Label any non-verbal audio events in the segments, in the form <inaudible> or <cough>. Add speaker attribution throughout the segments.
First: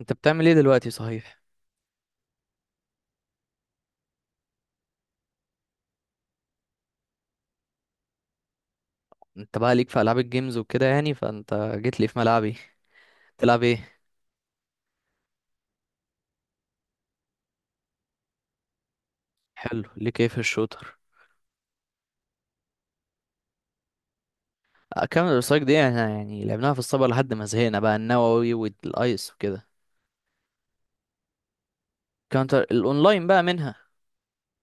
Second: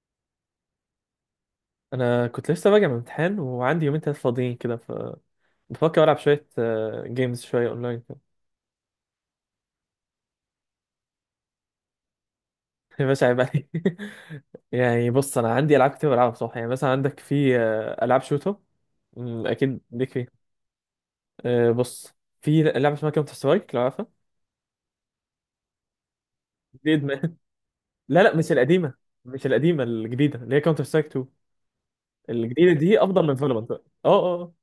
Speaker 1: انت بتعمل ايه دلوقتي صحيح؟
Speaker 2: انا كنت لسه راجع من امتحان، وعندي يومين تلاتة فاضيين كده، ف بفكر العب شويه جيمز شويه اونلاين كده.
Speaker 1: انت بقى ليك في العاب الجيمز وكده، يعني فانت جيت لي في ملعبي.
Speaker 2: <laughs> يا باشا عيب
Speaker 1: تلعب
Speaker 2: عليك.
Speaker 1: ايه؟
Speaker 2: <laughs> يعني بص، انا عندي العاب كتير بلعبها بصراحه. يعني مثلا عندك في العاب شوتر. اكيد
Speaker 1: حلو،
Speaker 2: ليك
Speaker 1: ليك
Speaker 2: فيها.
Speaker 1: ايه في الشوتر؟
Speaker 2: بص، في لعبه اسمها كاونتر سترايك، لو عارفها.
Speaker 1: كاونتر سترايك دي احنا يعني لعبناها في
Speaker 2: دي
Speaker 1: الصبر لحد
Speaker 2: إدمان.
Speaker 1: ما زهقنا بقى
Speaker 2: <laughs> لا لا، مش
Speaker 1: النووي
Speaker 2: القديمه،
Speaker 1: والايس
Speaker 2: مش
Speaker 1: وكده.
Speaker 2: القديمه، الجديده اللي هي كاونتر سترايك 2.
Speaker 1: كاونتر
Speaker 2: الجديده دي افضل
Speaker 1: الاونلاين
Speaker 2: من
Speaker 1: بقى
Speaker 2: فالورانت
Speaker 1: منها.
Speaker 2: اه اه آه.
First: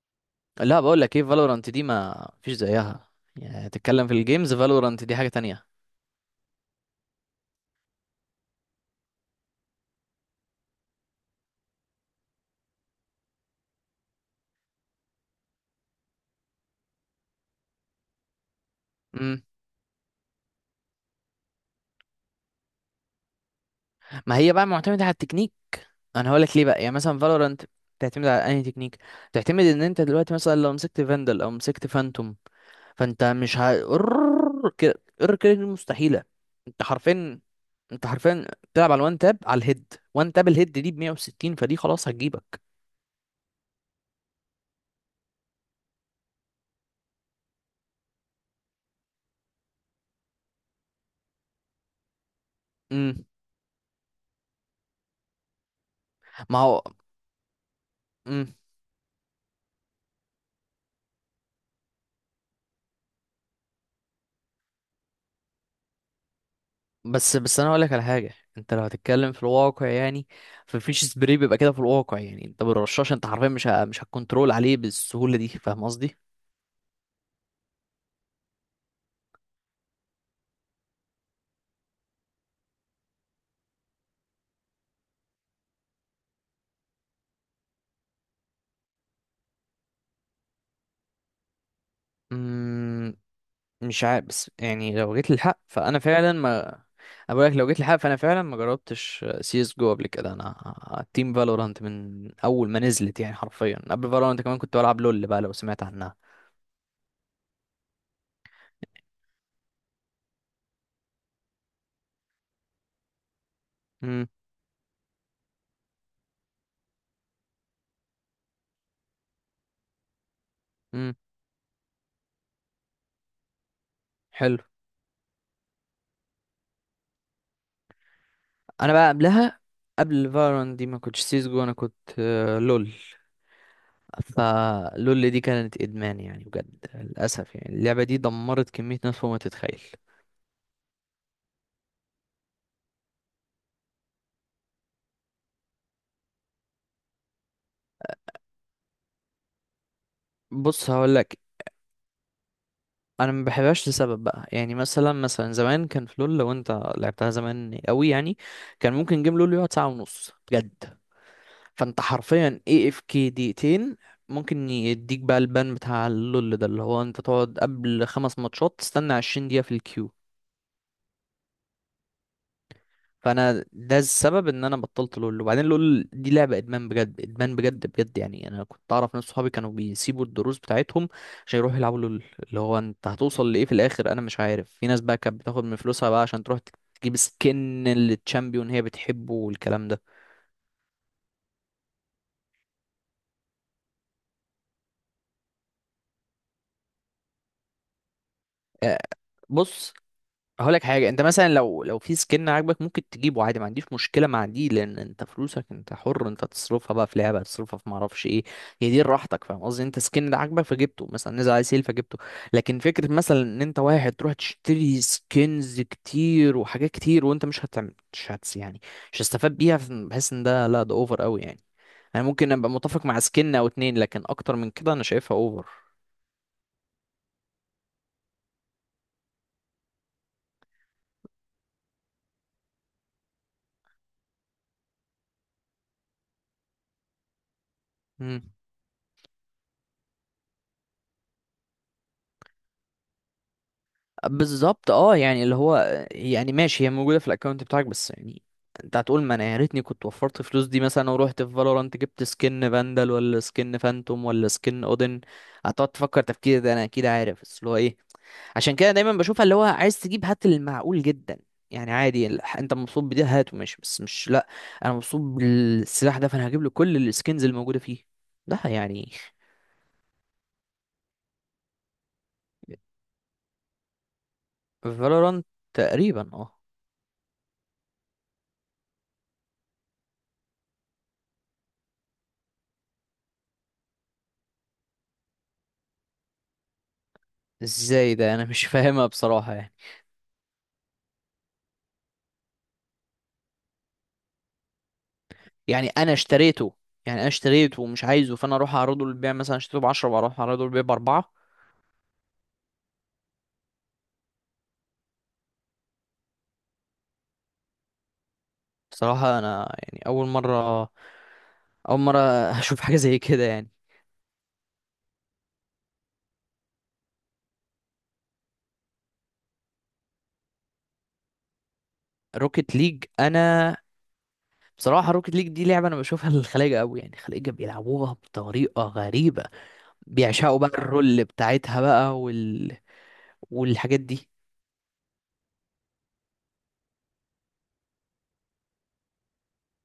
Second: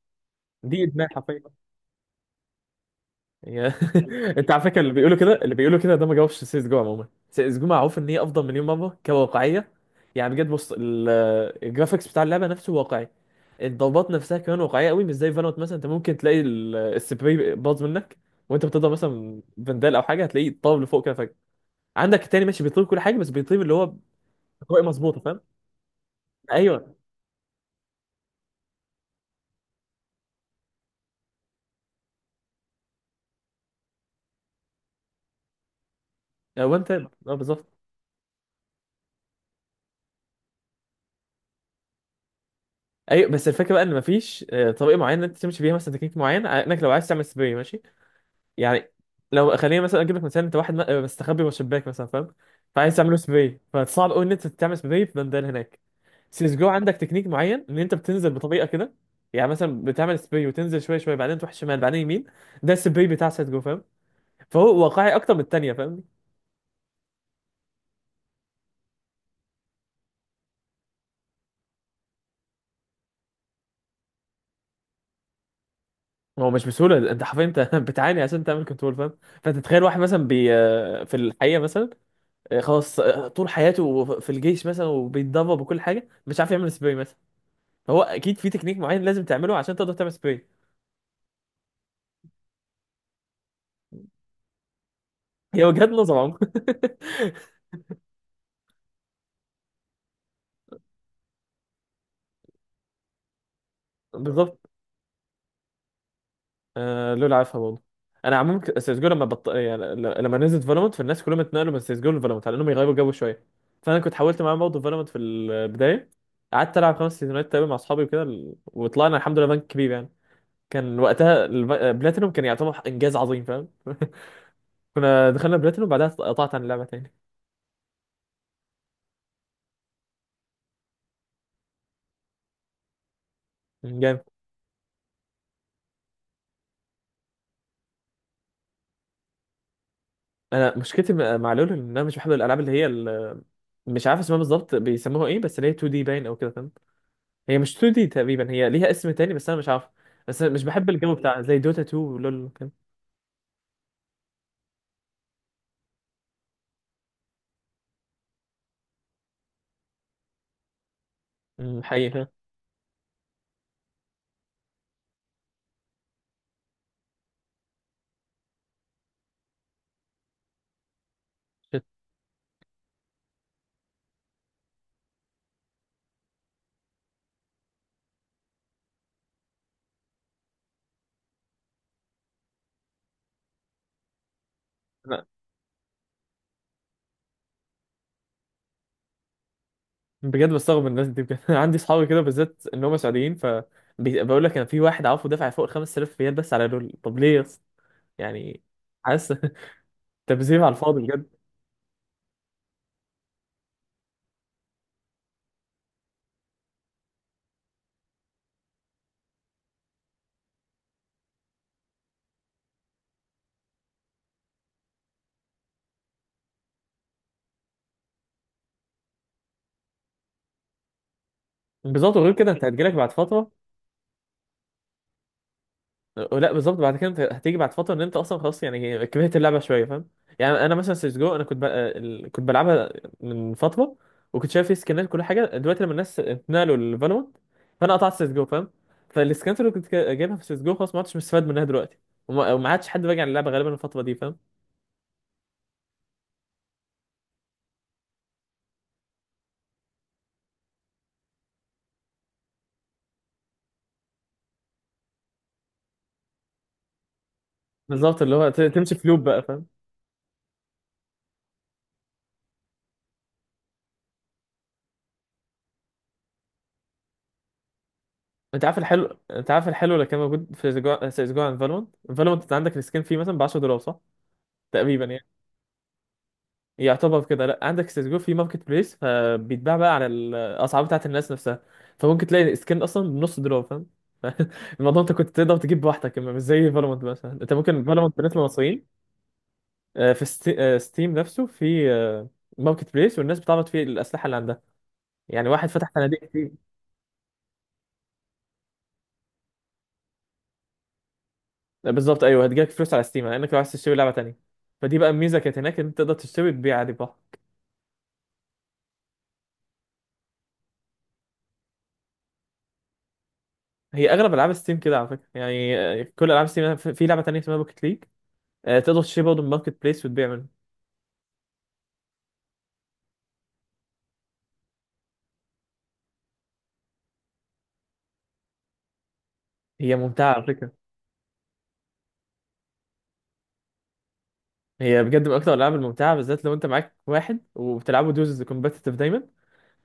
Speaker 1: لا،
Speaker 2: دي
Speaker 1: بقول
Speaker 2: ادمان
Speaker 1: لك ايه،
Speaker 2: حرفيا.
Speaker 1: فالورانت دي ما فيش زيها. يعني
Speaker 2: يا-
Speaker 1: تتكلم في
Speaker 2: <laughs> انت
Speaker 1: الجيمز،
Speaker 2: على فكره، اللي
Speaker 1: فالورانت دي
Speaker 2: بيقولوا
Speaker 1: حاجة
Speaker 2: كده اللي
Speaker 1: تانية.
Speaker 2: بيقولوا كده ده ما جاوبش سي اس جو. عموما سي اس جو معروف ان هي افضل مليون مره كواقعيه. يعني بجد بص، الجرافيكس بتاع اللعبه نفسه واقعي. الضربات نفسها كمان واقعيه قوي، مش زي فالوت. مثلا انت ممكن تلاقي السبراي باظ منك وانت بتضرب، مثلا
Speaker 1: امم.
Speaker 2: فندال او حاجه، هتلاقيه طار لفوق كده فجاه. عندك التاني ماشي بيطير كل حاجه، بس بيطير اللي هو
Speaker 1: ما هي بقى
Speaker 2: طريقه
Speaker 1: معتمدة على
Speaker 2: مظبوطه، فاهم؟
Speaker 1: التكنيك. انا هقول لك ليه بقى، يعني
Speaker 2: ايوه.
Speaker 1: مثلا فالورانت تعتمد على انهي تكنيك. تعتمد ان انت دلوقتي مثلا لو مسكت فاندل او مسكت فانتوم، فانت مش ه... قرر كده. قرر كده دي مستحيله.
Speaker 2: هو
Speaker 1: انت
Speaker 2: انت اه
Speaker 1: حرفيا
Speaker 2: بالظبط.
Speaker 1: انت حرفيا بتلعب على الوان تاب، على الهيد، وان تاب الهيد دي ب 160، فدي خلاص هتجيبك.
Speaker 2: ايوه بس الفكره بقى ان مفيش طريقه معينه انت تمشي بيها، مثلا تكنيك معين، انك لو عايز تعمل سبراي ماشي. يعني لو خلينا مثلا اجيب لك مثال، انت واحد مستخبي جوه شباك مثلا، فاهم؟ فعايز تعمل له
Speaker 1: امم.
Speaker 2: سبراي، فصعب قوي ان انت تعمل سبراي في بندان هناك. سيس
Speaker 1: ما
Speaker 2: جو
Speaker 1: هو.
Speaker 2: عندك تكنيك معين، ان انت بتنزل
Speaker 1: امم.
Speaker 2: بطريقه كده. يعني مثلا بتعمل سبراي وتنزل شويه شويه، بعدين تروح شمال، بعدين يمين. ده السبراي بتاع سيس جو، فاهم؟ فهو واقعي اكتر من الثانيه، فاهمني؟
Speaker 1: بس انا هقول لك على حاجه، انت لو هتتكلم في الواقع يعني، فمفيش سبري بيبقى كده في الواقع، يعني انت بالرشاش انت حرفيا مش هتكنترول عليه بالسهوله دي، فاهم قصدي؟
Speaker 2: هو مش بسهوله، انت حرفيا انت <laughs> بتعاني عشان تعمل كنترول، فاهم؟ فانت تخيل واحد مثلا في الحقيقه، مثلا خلاص طول حياته في الجيش مثلا، وبيتدرب، وكل حاجه، مش عارف يعمل سبراي. مثلا هو اكيد في تكنيك معين لازم تعمله عشان تقدر تعمل سبراي.
Speaker 1: امم. مش عارف، بس يعني لو جيت للحق
Speaker 2: هي وجهات
Speaker 1: فانا
Speaker 2: نظر
Speaker 1: فعلا
Speaker 2: عموما.
Speaker 1: ما... أنا بقولك، لو جيت للحق فانا فعلا ما جربتش سي اس جو قبل كده. انا تيم فالورانت من اول ما نزلت، يعني حرفيا قبل
Speaker 2: <laughs>
Speaker 1: فالورانت كمان
Speaker 2: بالظبط.
Speaker 1: كنت بلعب لول بقى، لو سمعت عنها.
Speaker 2: آه لول عارفها برضه. انا عموما سيسجو يعني لما نزلت فالومنت، فالناس كلهم اتنقلوا من سيسجو لفالومنت على انهم يغيروا جو شويه. فانا كنت
Speaker 1: امم.
Speaker 2: حاولت معاهم برضه فالومنت في البدايه. قعدت العب خمس سيزونات تقريبا مع اصحابي وكده، وطلعنا الحمد لله بنك كبير يعني. كان
Speaker 1: امم.
Speaker 2: وقتها بلاتينوم كان يعتبر انجاز عظيم، فاهم؟ <laughs>
Speaker 1: حلو.
Speaker 2: كنا دخلنا بلاتينوم، بعدها قطعت عن اللعبه تاني.
Speaker 1: انا بقى قبلها، قبل فالورانت دي ما كنتش سي اس جو، انا كنت لول.
Speaker 2: جامد.
Speaker 1: فلول دي كانت ادمان يعني، بجد للاسف يعني، اللعبه دي دمرت كميه ناس فوق ما تتخيل.
Speaker 2: انا مشكلتي مع لولو، ان انا مش بحب الالعاب اللي هي مش عارف اسمها بالظبط، بيسموها ايه، بس اللي هي 2 دي باين او كده، فاهم؟ هي مش 2 دي تقريبا، هي ليها اسم تاني بس انا مش عارف. بس أنا مش
Speaker 1: بص
Speaker 2: بحب الجو
Speaker 1: هقولك،
Speaker 2: بتاع زي دوتا 2 ولول كده.
Speaker 1: انا ما بحبهاش لسبب بقى، يعني مثلا زمان كان في لول، لو انت لعبتها زمان قوي يعني كان ممكن جيم لول يقعد ساعه ونص بجد. فانت
Speaker 2: حقيقي.
Speaker 1: حرفيا اي اف كي دقيقتين، ممكن يديك بقى البان بتاع اللول ده، اللي هو انت تقعد قبل 5 ماتشات تستنى 20 دقيقه في الكيو.
Speaker 2: شت.
Speaker 1: فانا ده السبب ان انا بطلت لول. وبعدين لول دي لعبه ادمان بجد، ادمان بجد بجد يعني. انا كنت اعرف ناس صحابي كانوا بيسيبوا الدروس بتاعتهم عشان يروحوا يلعبوا لول. اللي هو انت هتوصل لايه في الاخر، انا مش عارف. في ناس بقى
Speaker 2: أنا
Speaker 1: كانت بتاخد من فلوسها بقى عشان تروح تجيب سكن للتشامبيون هي بتحبه والكلام ده.
Speaker 2: بجد بستغرب من الناس دي بجد. <laughs> أنا عندي اصحابي كده بالذات ان هم سعوديين، ف بقول لك، انا في واحد عارفه دافع فوق ال 5000 ريال بس على لول، طب ليه يا اسطى؟ يعني
Speaker 1: آه،
Speaker 2: حاسس.
Speaker 1: بص
Speaker 2: <laughs> تبذير على
Speaker 1: هقول لك
Speaker 2: الفاضي
Speaker 1: حاجه، انت
Speaker 2: بجد.
Speaker 1: مثلا لو في سكن عاجبك ممكن تجيبه عادي، ما عنديش مشكله مع دي لان انت فلوسك انت حر انت تصرفها بقى في لعبه، تصرفها في ما اعرفش ايه، هي دي راحتك، فاهم قصدي؟ انت سكن ده عاجبك فجبته، مثلا نزل عليه سيل فجبته. لكن فكره مثلا ان انت واحد تروح تشتري سكنز كتير وحاجات كتير، وانت مش هتعمل، مش هتس يعني، مش هتستفاد بيها، بحس ان ده لا، ده اوفر قوي يعني.
Speaker 2: بالظبط،
Speaker 1: انا
Speaker 2: وغير كده
Speaker 1: ممكن
Speaker 2: انت
Speaker 1: ابقى
Speaker 2: هتجيلك
Speaker 1: متفق
Speaker 2: بعد
Speaker 1: مع
Speaker 2: فتره.
Speaker 1: سكن او اتنين، لكن اكتر من كده انا شايفها اوفر.
Speaker 2: لا بالظبط، بعد كده انت هتيجي بعد فتره ان انت اصلا خلاص يعني كرهت اللعبه شويه، فاهم؟ يعني انا مثلا سيسجو، انا كنت بلعبها من فتره، وكنت شايف فيه سكنات كل حاجه. دلوقتي لما الناس اتنقلوا لفالورانت، فانا قطعت سيسجو، فاهم؟ فالسكنات اللي كنت جايبها في سيسجو خلاص ما عدتش مستفاد منها دلوقتي، وما عادش حد راجع للعبه غالبا الفتره دي، فاهم؟
Speaker 1: بالظبط اه، يعني اللي هو يعني ماشي، هي موجوده في الاكونت بتاعك، بس يعني انت هتقول ما انا يا ريتني كنت وفرت الفلوس دي مثلا، ورحت في فالورانت جبت سكن فاندال ولا سكن فانتوم ولا سكن اودن. هتقعد تفكر، تفكير ده انا اكيد عارف، بس اللي هو ايه؟
Speaker 2: بالظبط، اللي هو
Speaker 1: عشان كده
Speaker 2: تمشي في
Speaker 1: دايما
Speaker 2: لوب بقى،
Speaker 1: بشوفها اللي هو
Speaker 2: فاهم؟
Speaker 1: عايز تجيب هات المعقول جدا يعني. عادي ال- انت مبسوط بده هاته ماشي، بس مش لا، انا مبسوط بالسلاح ده فانا هجيب له كل السكنز الموجوده فيه، ده
Speaker 2: انت عارف
Speaker 1: يعني.
Speaker 2: الحلو انت عارف الحلو اللي كان موجود في سيسجو عن فالورانت. فالورانت انت عندك السكن فيه مثلا ب 10 دولار، صح؟ تقريبا يعني.
Speaker 1: فالورانت تقريبا اه.
Speaker 2: يعتبر كده لا، عندك سيسجو في ماركت بليس، فبيتباع بقى على الاسعار بتاعت الناس نفسها، فممكن تلاقي سكين اصلا بنص دولار، فاهم؟ <laughs> الموضوع انت كنت تقدر تجيب بوحدك، اما مش زي فالورانت مثلا. انت ممكن
Speaker 1: ازاي
Speaker 2: فالورانت
Speaker 1: ده،
Speaker 2: بالنسبه
Speaker 1: انا مش
Speaker 2: للمصريين،
Speaker 1: فاهمها بصراحه يعني.
Speaker 2: في ستيم نفسه في ماركت بليس، والناس بتعرض فيه الاسلحه اللي عندها. يعني واحد
Speaker 1: يعني
Speaker 2: فتح
Speaker 1: انا
Speaker 2: صناديق كتير.
Speaker 1: اشتريته، يعني انا اشتريته ومش عايزه، فانا اروح اعرضه للبيع، مثلا اشتريته ب 10 واروح اعرضه للبيع ب 4.
Speaker 2: بالظبط، ايوه هتجيلك فلوس على ستيم، لانك لو عايز تشتري لعبه تانيه. فدي بقى الميزه كانت هناك، ان انت تقدر تشتري وتبيع عادي براحتك.
Speaker 1: بصراحه انا يعني، اول مره <laughs> اشوف حاجه زي كده يعني.
Speaker 2: هي اغلب العاب ستيم كده على فكره. يعني كل العاب ستيم، في لعبه تانيه اسمها بوكيت ليج، تقدر تشتري برضه من ماركت بليس وتبيع منه.
Speaker 1: روكيت ليج، انا بصراحه روكيت ليج دي لعبه انا بشوفها للخلايجه قوي، يعني الخلايجه بيلعبوها بطريقه غريبه،
Speaker 2: هي ممتعة على
Speaker 1: بيعشقوا
Speaker 2: فكرة.
Speaker 1: بقى الرول بتاعتها بقى وال... والحاجات دي.
Speaker 2: هي بجد من أكتر الألعاب الممتعة، بالذات لو أنت معاك واحد وبتلعبوا دوزز كومبتيتيف دايما،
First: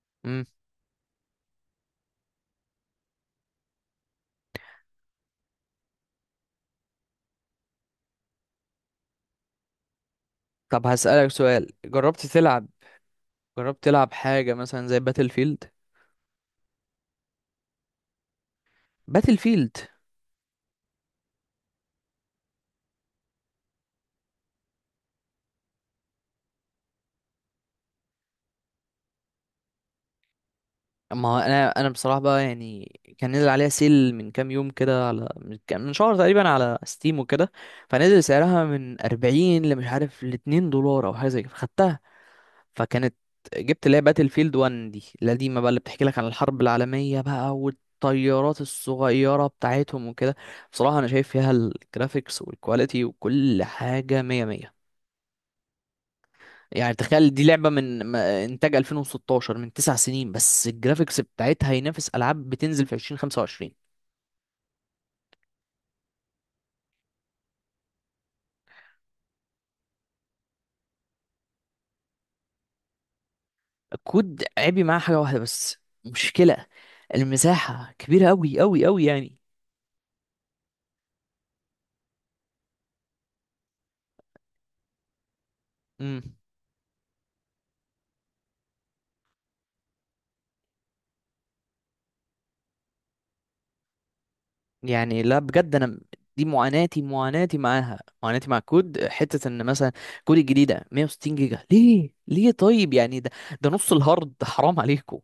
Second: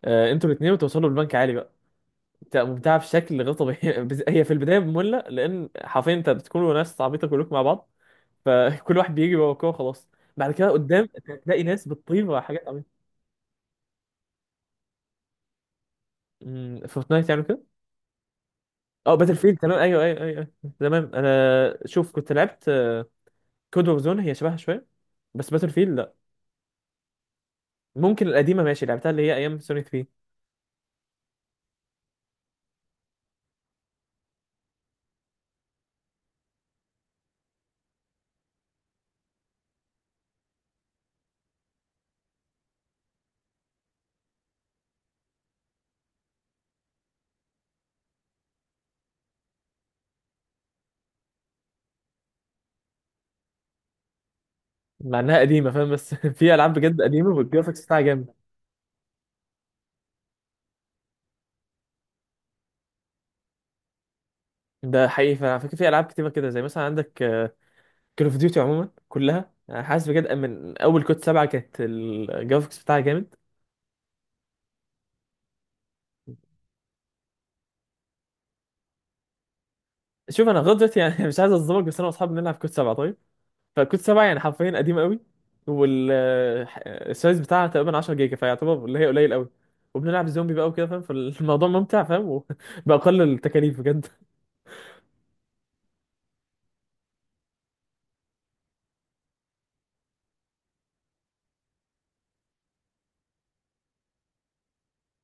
Speaker 1: امم.
Speaker 2: أنتوا الاتنين وتوصلوا لبنك عالي بقى. ممتعة بشكل غير طبيعي. <laughs> هي في البداية مملة، لأن حرفيا أنت بتكونوا ناس عبيطة كلكم مع بعض، فكل <laughs> واحد بيجي ورا الكورة خلاص. بعد كده
Speaker 1: طب
Speaker 2: قدام أنت
Speaker 1: هسألك
Speaker 2: هتلاقي
Speaker 1: سؤال،
Speaker 2: ناس بتطير ورا حاجات عبيطة.
Speaker 1: جربت تلعب حاجه مثلا زي باتل فيلد.
Speaker 2: فورتنايت يعني كده. اه باتل
Speaker 1: باتل
Speaker 2: فيلد
Speaker 1: فيلد،
Speaker 2: تمام، ايوه ايوه ايوه أيوة. تمام، انا شوف كنت لعبت كود اوف زون، هي شبهها شويه. بس باتل فيلد ممكن القديمه ماشي لعبتها، اللي هي ايام سوني 3.
Speaker 1: ما هو انا بصراحه بقى يعني، كان نزل عليها سيل من كام يوم كده، على من شهر تقريبا على ستيم وكده، فنزل سعرها من 40 لمش عارف ل 2 دولار او حاجه زي كده، فخدتها. فكانت جبت اللي هي باتل فيلد 1 دي القديمه بقى، اللي بتحكي لك عن الحرب العالميه بقى والطيارات الصغيره بتاعتهم وكده. بصراحه انا شايف فيها الجرافيكس والكواليتي وكل حاجه 100 100.
Speaker 2: مع انها قديمه، فاهم؟ بس <laughs> في العاب
Speaker 1: يعني
Speaker 2: بجد قديمه
Speaker 1: تخيل دي لعبة
Speaker 2: والجرافيكس بتاعها
Speaker 1: من
Speaker 2: جامده.
Speaker 1: إنتاج 2016، من 9 سنين، بس الجرافيكس بتاعتها ينافس ألعاب بتنزل في 2025.
Speaker 2: ده حقيقي فعلا، فاكر في العاب كتيره كده، زي مثلا عندك كول اوف ديوتي عموما كلها. أنا حاسس بجد من اول كود 7 كانت الجرافيكس بتاعها جامد.
Speaker 1: الكود عيبي معاه حاجة واحدة بس، مشكلة المساحة كبيرة أوي أوي أوي يعني.
Speaker 2: شوف انا لغايه دلوقتي يعني <laughs> مش عايز اظلمك، بس انا واصحابي بنلعب كود 7 طيب. فكود 7 يعني حرفيا قديم قوي،
Speaker 1: امم.
Speaker 2: والسايز <laughs> بتاعها تقريبا 10 جيجا، فيعتبر اللي هي قليل قوي. وبنلعب زومبي بقى وكده، فاهم؟ فالموضوع ممتع، فاهم؟ وبأقل <laughs> التكاليف.
Speaker 1: يعني لا بجد، دي معاناتي، معاناتي معاها معاناتي مع الكود، حتة إن مثلا كود الجديدة 160 جيجا، ليه ليه طيب يعني؟ ده نص الهارد، حرام عليكم.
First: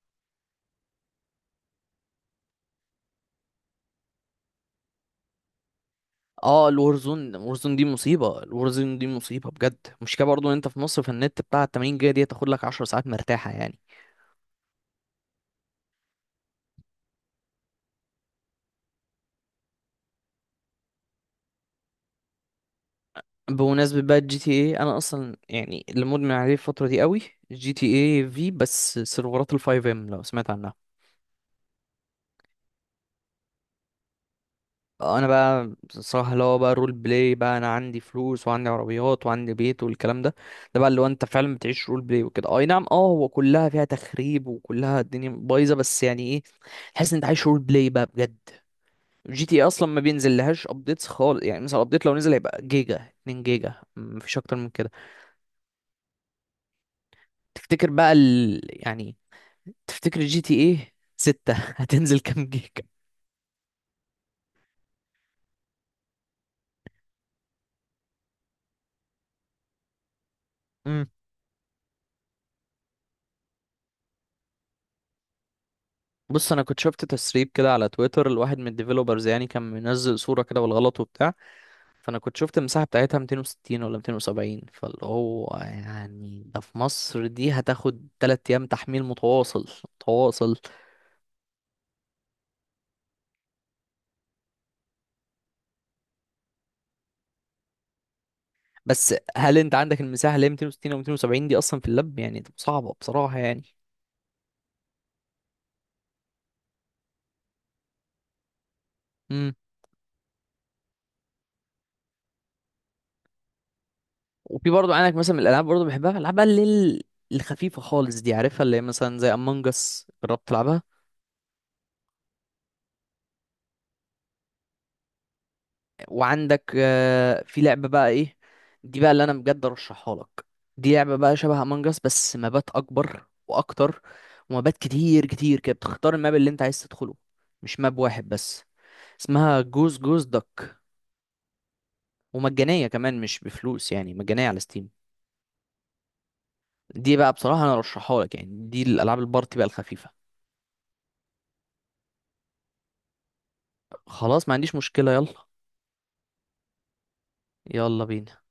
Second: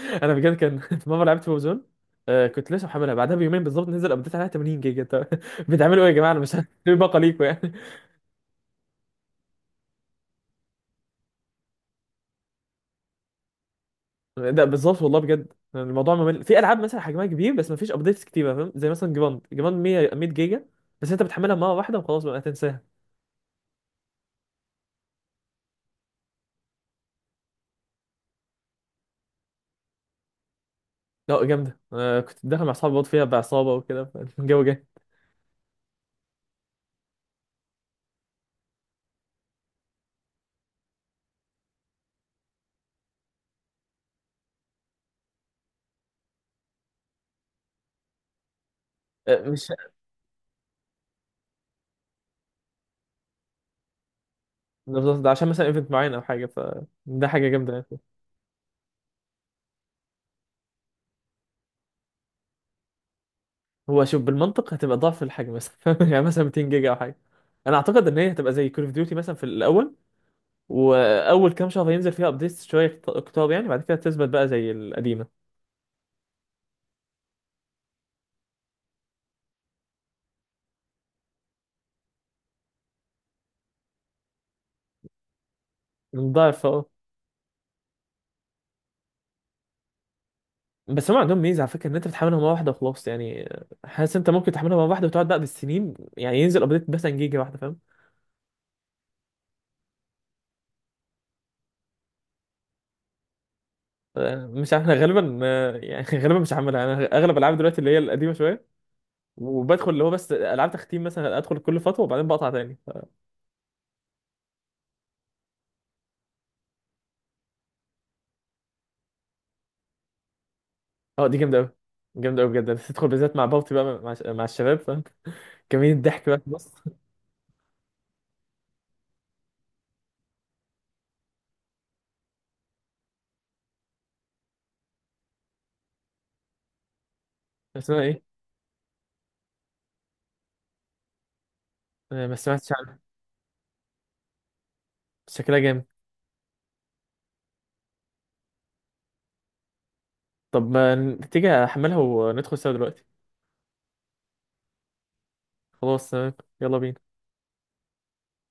Speaker 2: انا بجد كان <laughs> في مره لعبت وزون، آه كنت لسه محملها بعدها بيومين بالظبط، نزل ابديت عليها 80 جيجا. طب <laughs> بتعملوا ايه يا جماعه؟ انا مش <laughs> عارف
Speaker 1: اه
Speaker 2: إيه باقه
Speaker 1: الورزون،
Speaker 2: ليكوا يعني.
Speaker 1: الورزون دي مصيبة بجد، مشكلة برضو ان انت في مصر في النت بتاع 80 جيجا دي تاخد لك 10 ساعات مرتاحة يعني.
Speaker 2: ده بالظبط، والله بجد يعني الموضوع ممل. في العاب مثلا حجمها كبير بس ما فيش ابديتس كتيره، فاهم؟ زي مثلا جراند 100 100 جيجا، بس انت بتحملها مره واحده وخلاص، بقى هتنساها.
Speaker 1: بمناسبة بقى الجي تي اي، انا اصلا يعني اللي مدمن عليه الفترة دي قوي. جي تي اي في بس سيرفرات الفايف ام، لو سمعت عنها.
Speaker 2: لا جامده، آه كنت داخل مع اصحابي برضه فيها بعصابه وكده، فالجو جاي.
Speaker 1: انا بقى صراحة اللي هو بقى رول بلاي بقى، انا عندي فلوس وعندي عربيات وعندي بيت والكلام ده. ده بقى اللي هو انت فعلا بتعيش رول بلاي وكده، اي نعم اه، هو كلها فيها تخريب وكلها الدنيا بايظة، بس يعني ايه، تحس ان انت عايش رول بلاي بقى بجد.
Speaker 2: آه
Speaker 1: جي تي إيه
Speaker 2: مش
Speaker 1: اصلا ما بينزل لهاش ابديتس خالص، يعني مثلا ابديت لو نزل هيبقى جيجا، 2 جيجا مفيش اكتر من كده.
Speaker 2: بالظبط، ده عشان مثلا ايفنت معين او حاجه، فده حاجه جامده
Speaker 1: تفتكر
Speaker 2: يعني.
Speaker 1: بقى ال... يعني تفتكر جي تي ايه 6 <laughs> هتنزل كام جيجا؟
Speaker 2: هو شوف بالمنطق هتبقى ضعف الحجم مثلا، <laughs> يعني مثلا 200 جيجا او حاجه. انا اعتقد ان هي هتبقى زي كول اوف ديوتي مثلا في الاول،
Speaker 1: امم.
Speaker 2: واول كام شهر هينزل فيها ابديتس شويه كتار يعني، بعد كده تثبت بقى زي القديمه.
Speaker 1: بص انا كنت شفت تسريب كده على تويتر، الواحد من الديفيلوبرز يعني كان منزل صورة كده بالغلط وبتاع، فانا كنت شفت المساحة بتاعتها 260 ولا 270، فاللي هو يعني ده
Speaker 2: ضعف
Speaker 1: في
Speaker 2: اه،
Speaker 1: مصر دي هتاخد 3 ايام تحميل متواصل متواصل.
Speaker 2: بس هم عندهم ميزه على فكره، ان انت بتحملها مره واحده وخلاص يعني. حاسس انت ممكن تحملها مره واحده وتقعد بقى بالسنين يعني، ينزل ابديت مثلا جيجا واحده، فاهم؟
Speaker 1: بس هل انت عندك المساحه اللي هي 260 او 270 دي اصلا في اللاب؟ يعني تبقى صعبه بصراحه يعني.
Speaker 2: مش عارف، انا غالبا يعني <laughs> غالبا مش هعملها. انا اغلب العاب دلوقتي اللي هي القديمه شويه،
Speaker 1: امم.
Speaker 2: وبدخل اللي هو بس العاب تختيم. مثلا ادخل كل فتره وبعدين بقطع تاني.
Speaker 1: وفي برضه عندك مثلا من الالعاب برضه بحبها، العاب بقى اللي هي ال- الخفيفه خالص دي عارفها، اللي هي مثلا زي امong اس، جربت تلعبها؟
Speaker 2: اه دي جامده قوي، جامده قوي بجد، بس تدخل بالذات مع بابتي بقى، مع الشباب، فاهم؟ كمية الضحك بقى في النص.
Speaker 1: وعندك في لعبه بقى ايه، دي بقى اللي انا بجد ارشحها لك. دي لعبه بقى شبه امong اس بس مابات اكبر واكتر، ومابات كتير كتير كده بتختار الماب اللي انت عايز تدخله،
Speaker 2: <laughs>
Speaker 1: مش ماب
Speaker 2: اسمها
Speaker 1: واحد
Speaker 2: ايه؟
Speaker 1: بس. اسمها جوز جوز دك.
Speaker 2: ما سمعتش
Speaker 1: ومجانيه
Speaker 2: عنها.
Speaker 1: كمان مش بفلوس، يعني مجانيه على ستيم.
Speaker 2: شكلها جامد.
Speaker 1: دي بقى بصراحة انا ارشحها لك يعني، دي الالعاب البارتي بقى الخفيفة.
Speaker 2: طب ما تيجي احملها وندخل سوا دلوقتي.
Speaker 1: خلاص ما عنديش مشكلة، يلا.
Speaker 2: خلاص تمام. يلا بينا.
Speaker 1: يلا بينا.